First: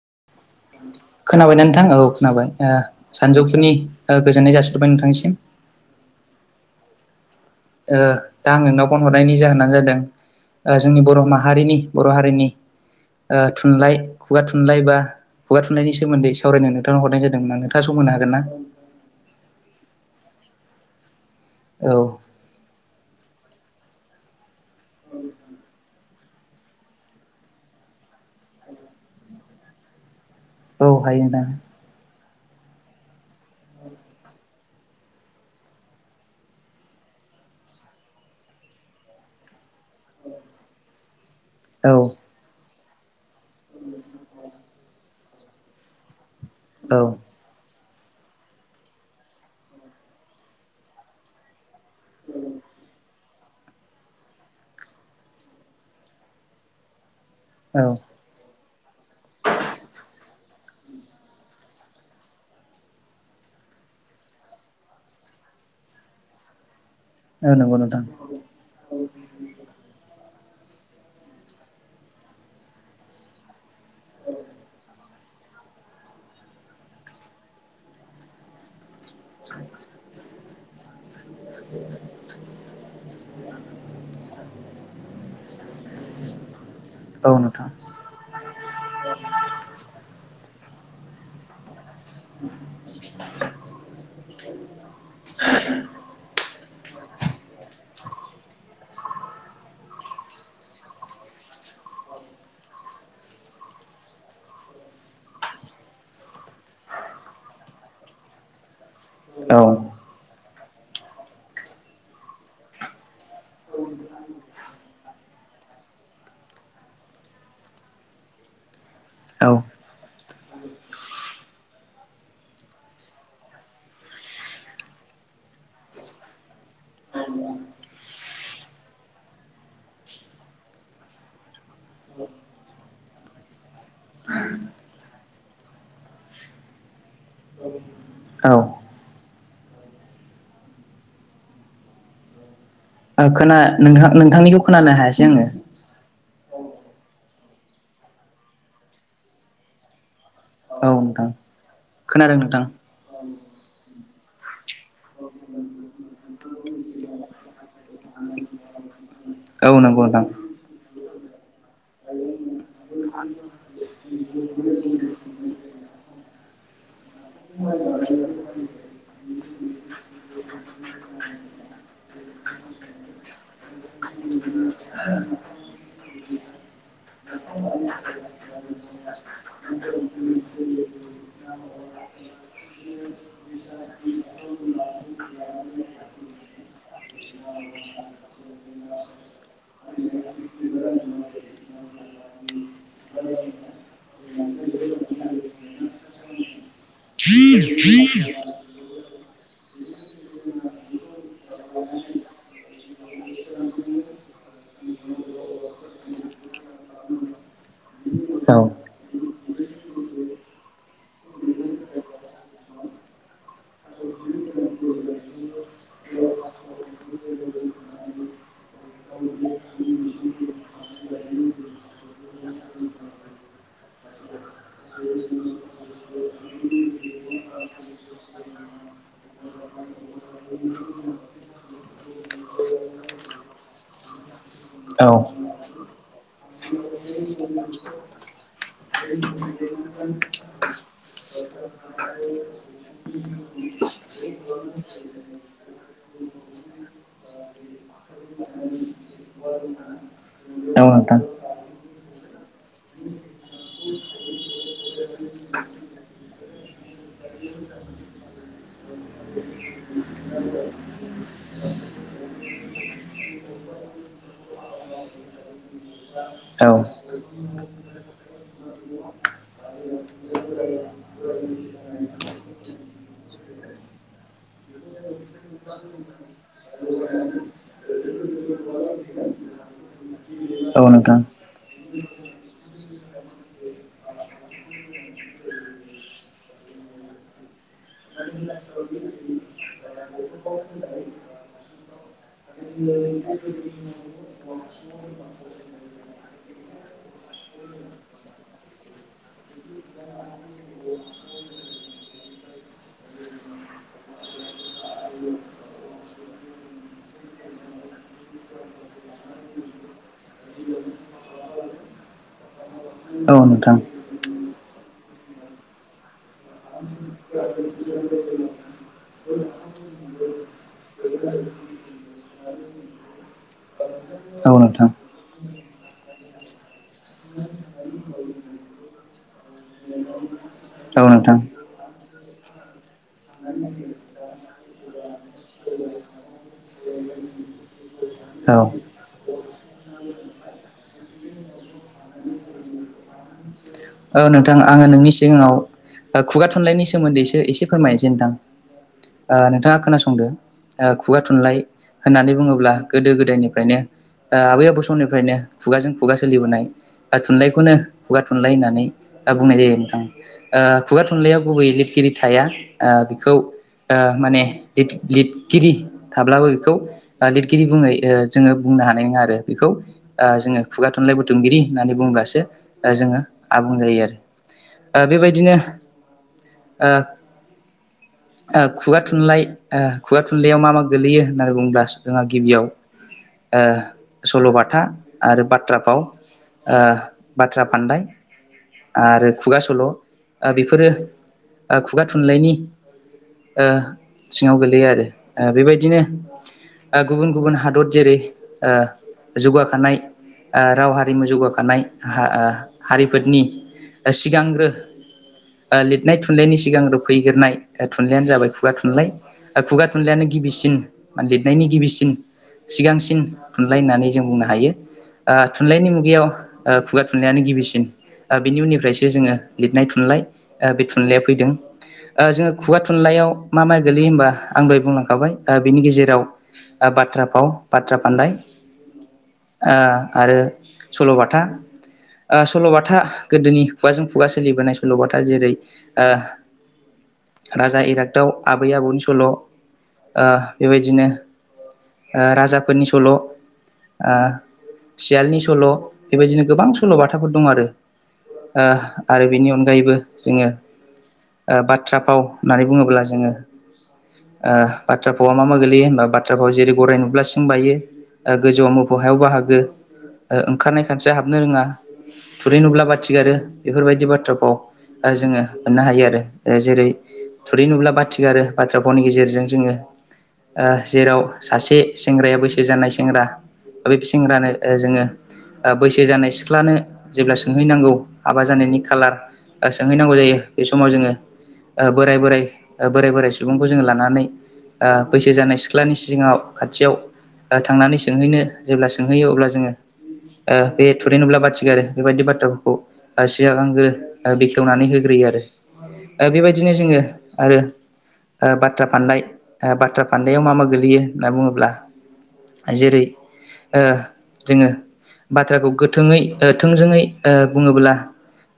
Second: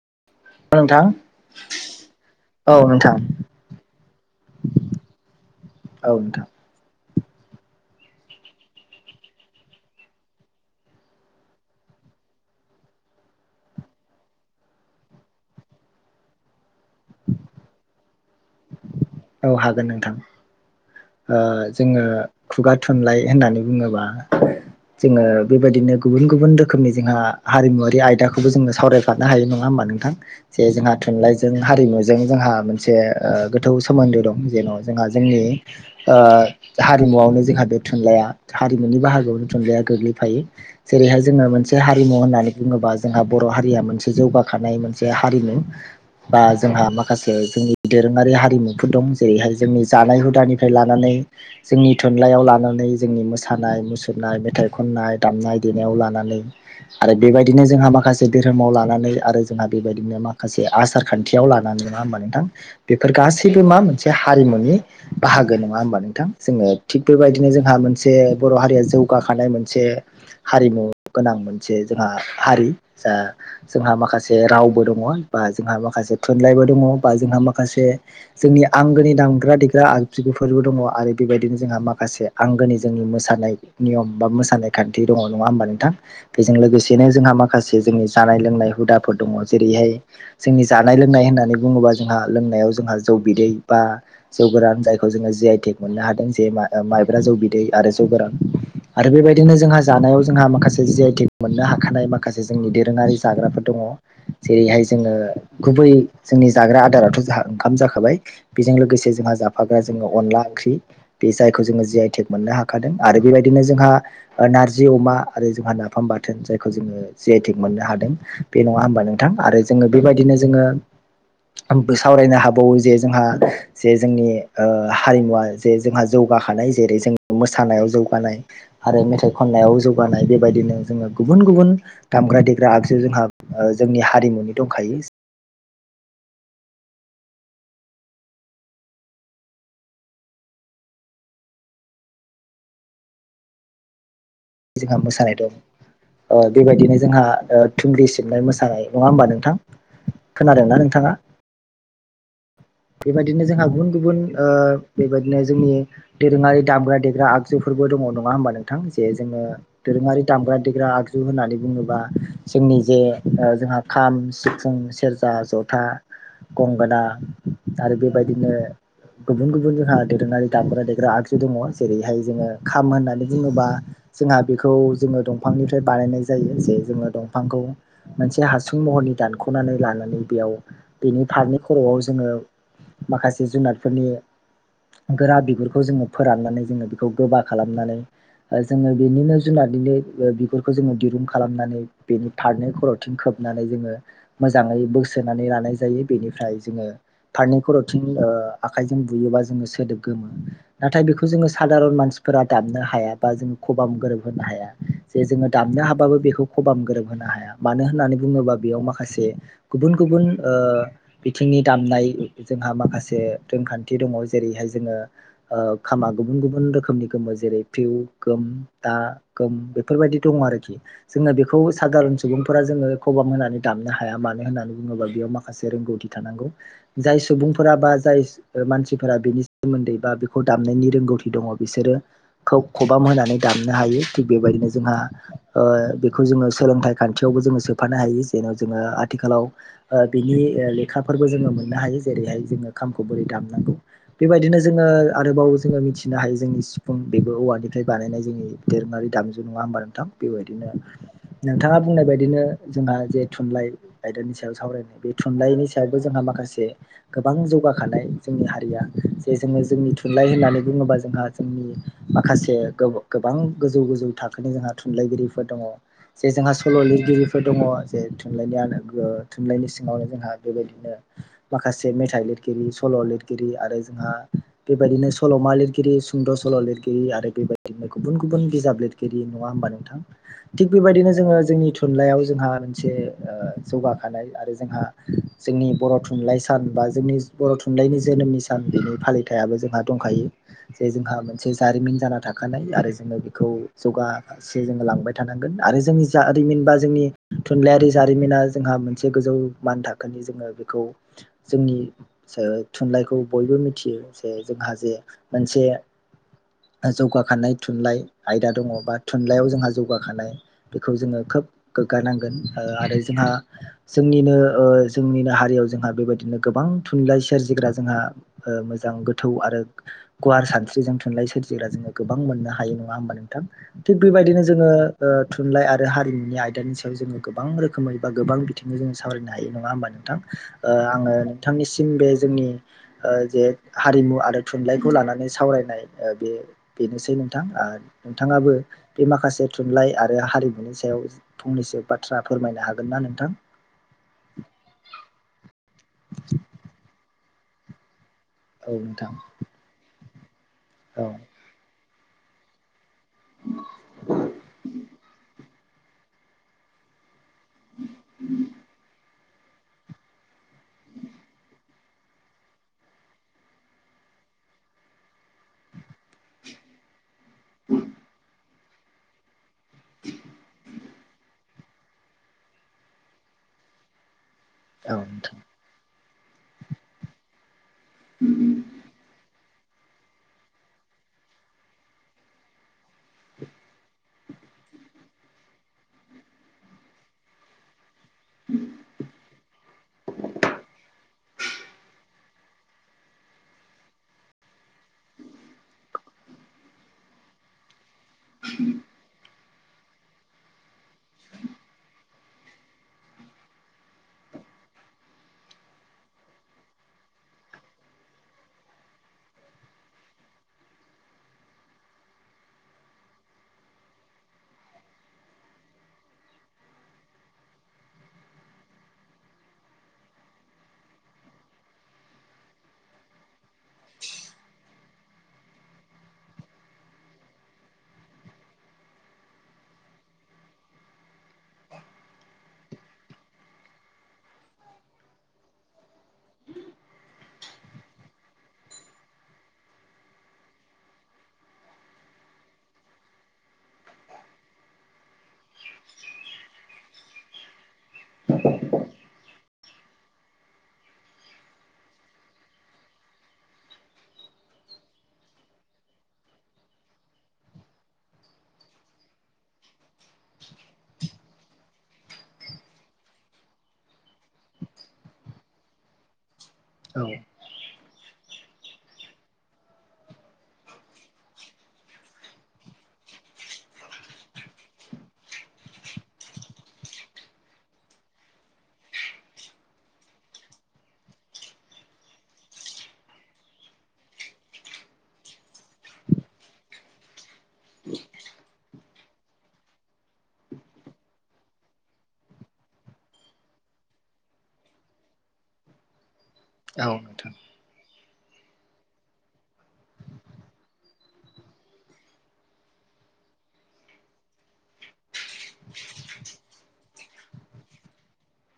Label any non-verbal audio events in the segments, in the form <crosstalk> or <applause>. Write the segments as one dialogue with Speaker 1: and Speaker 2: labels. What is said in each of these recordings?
Speaker 1: <inaudible>
Speaker 2: खोनाबायना नोंथां औ खोनाबाय
Speaker 1: औ नोंथां
Speaker 2: सानजौफुनि गोजोननाय जासिहरबाय नोंथांनिसिम।
Speaker 1: औ नोंथां‌
Speaker 2: ओ दा आं नोंनाव फन हरनायनि जाहोनानो जादों। जोंनि बर' माहारिनि बर' हारिनि ओ थुनलाइ खुगा थुनलाइ बा खुगा थुनलायनि सोमोन्दै सावरायनो नोंथांनाव हरनाय जादोंमोन नोंथाङा सम मोननो हागोन ना?
Speaker 1: औ हागोन नोंथां। ओ जोङो खुगा थुनलाइ होननानै बुङोबा। जोङो बेबायदिनो गुबुन गुबुन रोखोमनि जोंहा हारिमुवारि आयदाखौबो जोंङो सावरायफानो हायो नङा होमबा नोंथां? जे जोंहा
Speaker 2: औ हायो नोंथां
Speaker 1: थुनलाइजों हारिमु जों जोंहा मोनसे गोथौ सोमोन्दो दं जेन' जोंहा जोंनि ओ हारिमुआवनो जोंहा बे थुनलाइया हारिमुनि बाहागोआवनो थुनलाइया गोग्लैफायो। जेरै हाय जों जोङो मोनसे
Speaker 2: औ
Speaker 1: हारिमु होननानै बुङोबा जोंहा बर' हारिया मोनसे जौगाखानाय मोनसे हारिमु बा जोंहा
Speaker 2: औ
Speaker 1: माखासे जोंनि दोरोङारि हारिमुफोर दं जेरैहाय जोंनि जानाय हुदानि फ्राय लानानै जोंनि थुनलाइयाव लानानै जोंनि मोसानाय मुसुरनाय मेथाइ खननाय दामनाय देनायाव लानानै आरो बेबायदिनो
Speaker 2: औ
Speaker 1: जोंहा माखासे धोरोमाव लानानै आरो जोंहा बेबायदिनो मा माखासे आसार खान्थियाव लानानै मा होमबा नोंथां बेफोर गासैबो मा मोनसे हारिमुनि बाहागो नङा होनोमबा नोंथां जोङो थिग बेबायदिनो
Speaker 2: औ
Speaker 1: जोंहा
Speaker 2: नंगौ नोंथां
Speaker 1: मोनसे बर' हारिया जौगाखानाय मोनसे। हारिमु गोनां मोनसे जोंहा हारि जा जोंहा माखासे रावबो दङ' बा। बा जोंहा माखासे थुनलाइबो दङ' बा जोंहा माखासे जोंनि आंगोनि। दामग्रा देग्रा आरो आगजुफोरबो दङ आरो। बेबायदिनो जोंहा माखासे आंगोनि जोंनि मोसानाय नियम बा मोसानाय खान्थि दङ'। नङा होनबा नोंथां बेजों लोगोसे बिदिनो जोंहा
Speaker 2: औ नोंथां
Speaker 1: माखासे जोंनि जानाय लोंनाय हुदाफोर दङ' जेरैहाय जोंनि जानाय लोंनाय होननानै बुङोबा जोंहा लोंनायाव जोंहा जौ बिदै बा जौ गोरान जाय जि आइ टेक मोननो हादों जे माइब्रा जौ बिदै आरो जौ गोरान आरो बेबायदिनो जोंहा जानायाव जोंहा माखासे जि आइ टेक मोननो हाखानाय माखासे जोंनि दोरोङारि जाग्राफोर दं दङ' जेरैहाय जोङो गुबै जोंनि जाग्रा आदाराथ' जों ओंखाम जाखाबाय बेजों लोगोसे जोंहा
Speaker 2: औ
Speaker 1: जाफाग्रा जोङो अनला ओंख्रि बे जायखौ जोङो जि आइ टेक मोननो हाखादों आरो बेबायदिनो जोंहा ओ नारजि अमा आरो जोंहा नाफाम बाथोन जायखौ जोङो जि आइ टेक मोननो हादों बे नङा होनोमबा नोंथां
Speaker 2: औ
Speaker 1: आरो जोङो बेबायदिनो जोङो सावरायनो हाबावो जे जोंहा जे जोंनि ओ हारिमुवा जे जोंहा जौगाखानाय जेरै जों मोसानायाव जौगानाय आरो मेथाइ खननायाव जौगानाय खानाय बेबायदिनो जोङो गुबुन गुबुन दामग्रा देग्रा आगजु जोंहा जोंनि हारिमुनि दंखायो। <inaudible>
Speaker 2: औ खोना नोंथां नोंथांनिखौ
Speaker 1: जोंहा
Speaker 2: खोनानो हायासै
Speaker 1: मोसानाय
Speaker 2: आङो।
Speaker 1: दं ओ बेबायदिनो जोंहा थुंग्रि सिबनाय मोसानाय नङा होमबा नोंथां खोनादोंना
Speaker 2: औ
Speaker 1: नोंथाङा?
Speaker 2: नोंथां खोनादों नोंथां।
Speaker 1: बेबायदिनो जोंहा गुबुन गुबुन बेबायदिनो जोंनि दोरोङारि दामग्रा देग्रा आगजुफोरबो दङ' नङा होमबा नोंथां जे जोङो
Speaker 2: औ नंगौ नोंथां
Speaker 1: दोरोङारि दामग्रा देग्रा आगजु जु होननानै बुङोबा जोंनि जे जोंहा खाम सिफुं सेरजा जथा गंगोना आरो बेबायदिनो गुबुन गुबुन जोंहा दोरोङारि दामग्रा देग्रा आगजु दङ' जेरैहाय जोङो खाम होननानै बुङोबा जोंहा बेखौ जोङो दंफांनिफ्राय बानायनाय जायो जे जोङो दंफांखौ मोनसे हासुं महरै दानख'नानै लानानै बेयाव बेनि फारनै खर'आव जोङो माखासे जुनारफोरनि गोरा बिगुरखौ जोङो फोराननानै जोङो बेखौ गोबा खालामनानै जोङो बेनिनो जुनारनिनो बिगुरखौ जोङो दिरुं खालामनानै बेनि फारनै खर'थिं खोब नानै जोङो मोजाङै बोसोनानै लानाय जायो बेनिफ्राय जोङो फारनै खर' थिन आखाइजों बुयोबा जोङो सोदोब गोमो नाथाय बेखौ जोङो सादारन मानसिफोर दामनो हाया बा जो खबाम गोरोब होनो हाया जे जोङो दामनो हाबाबो बेखौ खबाम गोरोब होनो हाया। मानो होननानै बुङोबा
Speaker 2: औ
Speaker 1: बेयाव माखासे गुबुन गुबुन बिथिंनि दामनाय जोंहा माखासे रोंखान्थि दङ जेरैहाय जोङो खामा गुबुन गुबुन रोखोमनि गोमो जेरै फिउ गोम दा गोम बेफोरबायदि दङ आरोखि जोङो बेखौ सादारन सुबुंफोरा सुबुंफोरा जोङो खबाम होनानै दामनो हाया मानो होननानै बुङोबा बेयाव माखासे रोंगौथि थानांगौ। जाय सुबुंफोरा बा जाय मानसिफोरा बेनि सोमोन्दै बा बेखौ दामनायनि रोंगौथि दङ बिसोरो खबाम होनानै दामनो हायो थिग बेबायदिनो जोंहा
Speaker 2: औ
Speaker 1: बेखौ जोङो सोलोंथाइ खान्थियाव बो जोंङो सोफानो हायो जेराव जोंङो आथिालाव जोंङो बिनि लेखा फोरबो जोंङो मोन मोननो हायो जेरैहाय जोङो खामखौ बोरै दामनांगौ बेबायदिनो जोङो आरोबाव जोङो मिथिनो हायो जोंनि सिफुं बेबो औवानिफ्राय बानायनाय जोंनि दोरोंङारि दामजु नङा हबा नोंथां बेबायदिनो
Speaker 2: औ नोंथां
Speaker 1: नोंथाङा बुंनाय बायदिनो जोंहा जे थुनलाइ आयदानि सायाव सावरायनाय बे थुनलाइनि सायावबो जोंहा माखासे गोबां जौगाखानाय जोंनि हारिया जे जोङो जोंनि थुनलाइ होननानै बुङोबा जोंहा जोंनि माखासे गोबां गोजौ गोजौ थाखोनि जोंहा थुनलाइगिरिफोर दङ जे जोंहा
Speaker 2: औ
Speaker 1: सल' लिरगि गिरिफोर दङ जे थुनलाइनिानो थुनलाइनि सिङावनो जोंहा बेबायदिनो माखासे मेथाइ लिरगिरि सल' लिरगिरि आरो जोंहा बेबायदिनो सल'मा लिरगिरि सुंद' सल' लिरगिरि आरो बेबायदिनो गुबुन गुबुन बिजाब लिरगिरि नङा होमबा नोंथां थिग
Speaker 2: औ
Speaker 1: बेबायदिनो
Speaker 2: नोंथां
Speaker 1: जोङो जोंनि थुनलाइयाव जोंहा मोनसे जौगाखानाय आरो जोंहा जोंनि बर' थुनलाइ सान बा जोंनि बर' थुनलाइनि जोनोमनि सान बेनि फालिथायाबो जोंहा दंखायो। जे जोंहा मोनसे जारिमिन जाना थाखानाय आरो जोङो बेखौ जौगा फारसे जोङो लांबाय थानांगोन। आरो जोंनि जारिमिन बा जोंनि थुनलाइयारि जारिमिना जोंहा मोनसे गोजौ मान थाखोनि जोङो बेखौ जोंनि जो थुनलाइखौ बयबो मिथियो जे जोंहा जे मोनसे जौगाखानाय थुनलाइ आयदा दङ बा थुनलाइयाव जोंहा जौगाखानाय बेखौ जोङो खोब गोग्गानांगोन ओ आरो जोंहा
Speaker 2: औ नोंथां
Speaker 1: जोंनिनो ओ जोंनो हारियाव जोंहा बेबायदिनो गोबां थुनलाइ सोरजिग्रा जोंहा ओ मोजां गोथौ आरो गुवार सानस्रि जों थुनलाइ सोरजिग्रा जोङो गोबां मोननो हायो नङा होमबा नोंथां थिग बेबायदिनो
Speaker 2: औ
Speaker 1: जोङो
Speaker 2: नोंथां
Speaker 1: ओ थुनलाइ आरो हारिमुनि आयदानि सायाव जोङो गोबां रोखोमै बा गोबां बिथिङै जोङो सावरायनो हायो नङा होमबा नोंथां ओ
Speaker 2: औ
Speaker 1: आङो
Speaker 2: नोंथां
Speaker 1: नोंथांनिसिम बे जोंनि जे हारिमु आरो थुनलाइखौ लानानै सावराय नाय ओ बे बेनोसै नोंथां ओ
Speaker 2: औ
Speaker 1: नोंथाङाबो बे माखासे थुनलाइ आरो हारिमु नि सायाव फंनैसो बाथ्रा फोरमायनो हागोन ना नोंथां
Speaker 2: औ नोंथां आङो नोंनि सिगाङाव खुगा थुनलाइनि सोमोन्दैसो एसे फोरमायनोसै नोंथां।
Speaker 1: औ नोंथां
Speaker 2: बुंदो ओ
Speaker 1: औ
Speaker 2: खुगा थुनलाइ होननानै बुङोब्ला गोदो गोदायनिफ्रायनो ओ आबै आबौ समनिफ्रायनो खुगाजों खुगा सोलिबोनाय थुनलाइखौनो खुगा थुनलाइ होननानै दा बुंनाय जायो नोंथां ओ खुगा थुनलाइयाव गुबैयै लिरगिरि थाया ओ बेखौ ओ माने लिद लिदगिरि थाब्लाबो बेखौ लिरगिरि बुङै ओ जोङो बुंनो हानाय नङा आरो बेखौ ओ जोङो खुगा थुनलाइ बुथुमगिरि होननानै बुंङोब्लासो जोङो आबुं जायो आरो
Speaker 1: औ
Speaker 2: ओ
Speaker 1: नोंथां
Speaker 2: बेबायदिनो ओ ओ खुगा थुनलाइ ओ खुगा थुनलाइयाव मा मा गोलैयो होननानै बुंङोब्ला जोंहा गिबियाव ओ सल'बाथा आरो बाथ्रा फाव ओ बाथ्रा फानदाय आरो खुगा सल' ओ बेफोरो ओ खुगा थुनलाइनि ओ सिङाव गोलैयो आरो ओ बेबायदिनो ओ गुबुन गुबुन हादर जेरै ओ जौगाखानाय ओ राव हारिमु जौगाखानाय हा ओ हारिफोरनि सिगांग्रो ओ लिरनाय थुनलाइनि सिगांनो फैग्रोनाय थुनलाइयानो जाबाय खुगा थुनलाइ खुगा थुनलाइयानो गिबिसिन लिरनायनि गिबिसिन सिगांसिन थुनलाइ होननानै जों बुंनो हायो। ओ थुनलाइनि मुगायाव ओ खुगा थुनलाइयानो गिबिसिन ओ बिनि उननिफ्रायसो जोङो लिरनाय थुनलाइ बे थुनलाइया फैदों। ओ जोङो खुगा थुनलाइयाव मा मा गोलैयो होमबा आं दहाय बुंलांखाबाय ओ बिनि गेजेराव ओ बाथ्रा फाव बाथ्रा फान्दाय ओ आरो सल'बाथा ओ सल'बाथा गोदोनि खुगाजों खुगा सोलिबोनाय सल'बाथा जेरै ओ राजा इरागदाव आबै आबौनि सल'ओ बेबायदिनो ओ राजाफोरनि सल' ओ सियालनि सल' बेबायदिनो गोबां सल' फोर दं आरो ओ आरो बिनि अनगा यैबो जोङो बाथ्रा फाव होननानै बुङोब्ला जोङो ओ बाथ्रा भावा मा मा गोगलैयो होनबा बाथ्रा भाव जेरै गराय नुब्ला सिं बायो ओ गोजौवाव मोफौ हायाव बाहागो ओ ओंखारनाय खानस्रिया हाबनो रोङा थुरै नुब्ला बाथिगारो बेफोरबायदि बाथ्रा फाव जोङो मोननो हायो आरो ओ जेरै
Speaker 1: औ
Speaker 2: थुरै नुब्ला बाथि गारो बाथ्रा भावनि गेजेरजों जोङो ओ जेराव सासे सेंग्राया बैसो जानाय सेंग्रा बे सेंग्रानो ओ जोङो ओ बैसो जानाय सि सिख्लानो जेब्ला सोंहैनांगौ हाबा जानायनि खालार सोंहैनांगौ जायो बे समाव जोङो बोराइ बोराइ ओ बोराइ बोराइ सुबुंखौ जोङो लानानै ओ बैसो जानाय सिख्लानि सिगाङाव खाथियाव थांनानै सोंहैनो जेब्ला सोंहैयो अब्ला जोङो ओ बे थुुरै नुब्ला बाथि गारो बेबायदि बाथ्राफोरखौ सिगांग्रो बेखेवनानै होग्रोयो आरो
Speaker 1: <inaudible>
Speaker 2: ओ बेबायदिनो जोङो
Speaker 1: नोंथां
Speaker 2: आरो बाथ्रा फान्दाय बाथ्रा फान्दायाव मा मा गोगलैयो होनना बुङोब्ला जेरै ओ जोङो बाथ्राखौ गो थोङै ओ थोंजोङै ओ बुङोब्ला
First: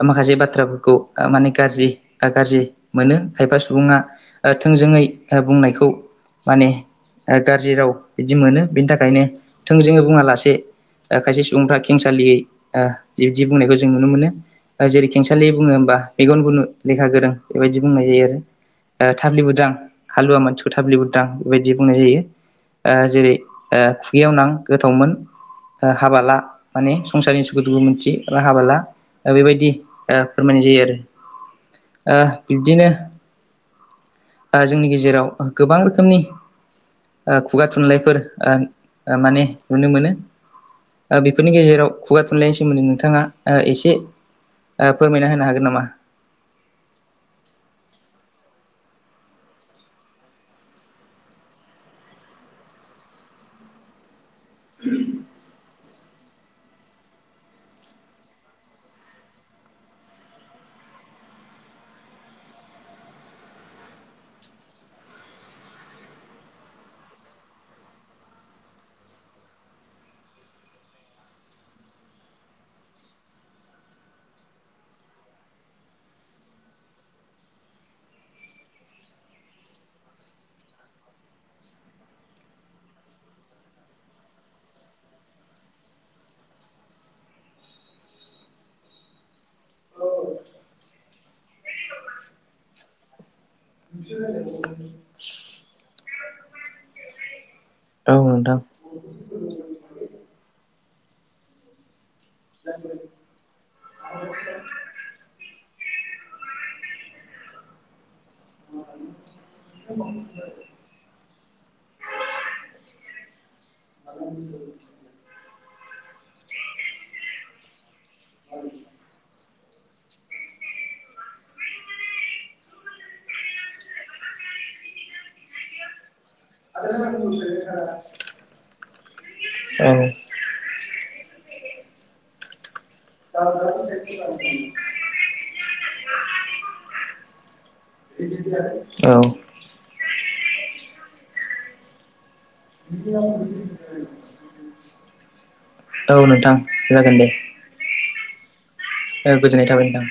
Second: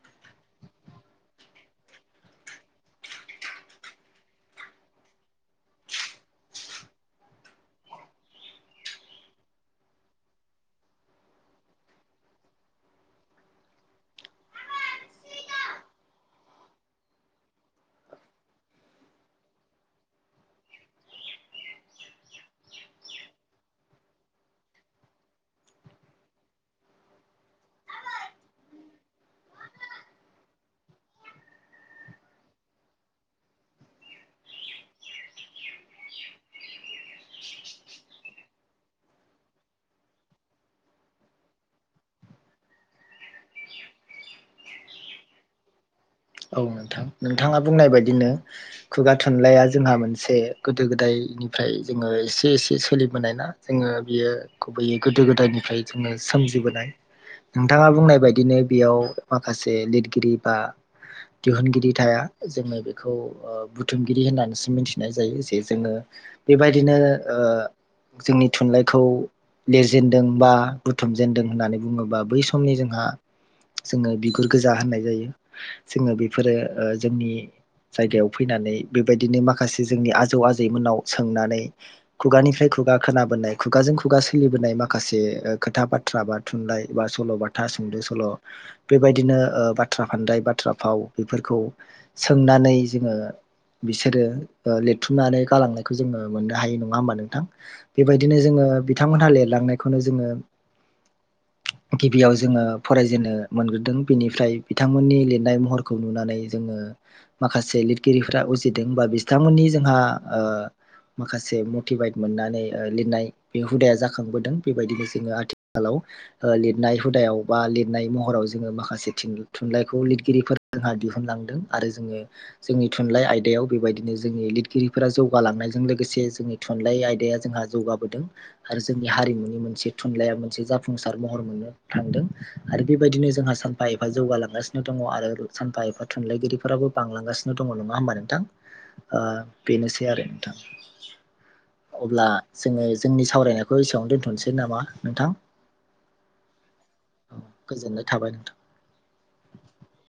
Speaker 2: माखासे बाथ्राफोरखौ माने गाज्रि गाज्रि मोनो खायफा सुबुङा ओ थों जोङै बुंनायखौ माने ओ गाज्रि राव बिदि मोनो बेनि थाखायनो थोंजोङै बुङा लासे ओ खायसे सुबुंफ्रा खेंसा सालियै ओ बिबदि बुंनायखौ जों नुनो मोनो। ओ जेरै खेंसालि बुङो होमबा मेगन गुनु लेखा गोरों बेबायदि बुंनाय जायो आरो ओ थाब्लि बुदां हालुवा मानसिखौ थाब्लि बुदां बेबायदि बुंनाय जायो। ओ जेरै ओ खुगायाव नां गोथावमोन हाबा ला माने संसारनि सुखु दुखु मोनथि बा हाबाला बेबायदि ओ फोरमायनाय जायो आरो। बिब्दिनो ओ जोंनि गेजेराव गोबां रोखोमनि ओ खुगा थुनलाइफोर ओ माने नुनो मोनो। ओ बेफोरनि गेजेराव खुगा थुनलाइनि सोमोन्दै नोंथाङा ओ एसे ओ फोरमायना होनो हागोन नामा?
Speaker 1: औ नोंथां नोंथाङा बुंनाय बायदिनो खुगा थुनलाइया जोंहा मोनसे गोदो गोदाय निफ्राय जोङो एसे एसे सोलिबोनाय ना जोङो बियो गुबैयै गोदो गोदायनिफ्राय जोङो सोमजि बोनाय नोंथाङा बुंनाय बायदिनो बेयाव माखासे लिरगिरि बा दिहुनगिरि थाया जोङो बेखौ ओ बुथुमगिरि होननानैसो मिथिनाय जायो जे जोङो बेबायदिनो ओ जोंनि थुनलाइखौ लिरजेनदों बा बुथुमजेनदों होननानै बुङोबा बै समनि जोंहा जोङो बिगुर गोजा होननाय जायो जोङो बेफोरो ओ जोंनि जायगायाव फैनानै बेबायदिनो माखासे जोंनि आजौ आजैमोननाव सोंनानै खुगानिफ्राय खु खुगा खोनाबोनाय खुगाजों खुगा सोलिबोनाय माखासे खोथा बाथ्रा बा थुनलाइ बा सल'बाथा सुंद' सल' बेबायदिनो ओ बाथ्रा फान्दाय बाथ्रा फाव बेफोरखौ सोंनानै जोङो बिसोरो लिरथुमनानै गालांनायखौ जोङो मोननो हायो नङा होमबा नोंथां?
Speaker 2: औ
Speaker 1: बेबायदिनो
Speaker 2: नोंथां
Speaker 1: जोङो बिथांमोनहा लिरलांनायखौनो जोङो गिबियाव जोङो फरायजेननो मोनग्रोदों बेनिफ्राय बिथांमोननि लिरनाय महरखौ नुनानै जोङो माखासे लिरगिरिफ्रा उजिदों बा बिथांमोननि जोंहा ओ माखासे मटिभेट मोननानै लिरनाय बे हुदाया जाखांबोदों बेबायदिनो जोङो आथिखालाव ओ लिरनाय हुदायाव बा लिरनाय महराव जोङो माखासे थिं थुनलाइखौ लिरगिरिफोर जोंहा दिहुनलांदों आरो जोङो जोंनि थुनलाइ आयदायाव बेबायदिनो जोंनि लिरगिरिफोरा जौगालांनायजों लोगोसे जोंनि
Speaker 2: औ
Speaker 1: थुनलाइ आयदाया जोंहा जौगाबोदों आरो जोंनि हारिमु मोनसे थुनलाइ मोनसे जाफुंसार महर मोननो थांदों आरो बेबायदिनो जोंहा सानफा एफा जौगालां गासिनो दङ' आरो सानफा एफा थुनलाइगिरिफोराबो बांलांगासिनो दङ' नङा होमबा नोंथां ओ
Speaker 2: औ
Speaker 1: बेनोसै आरो नोंथां अब्ला जोङो
Speaker 2: औ
Speaker 1: जोंनि सावरायनायखौ एसेबांनो दोन्थ'नोसै नामा नोंथां?
Speaker 2: औ नोंथां जागोन दे।
Speaker 1: गोजोननाय थाबाय नोंथां।
Speaker 2: गोजोननाय थाबाय नोंथां।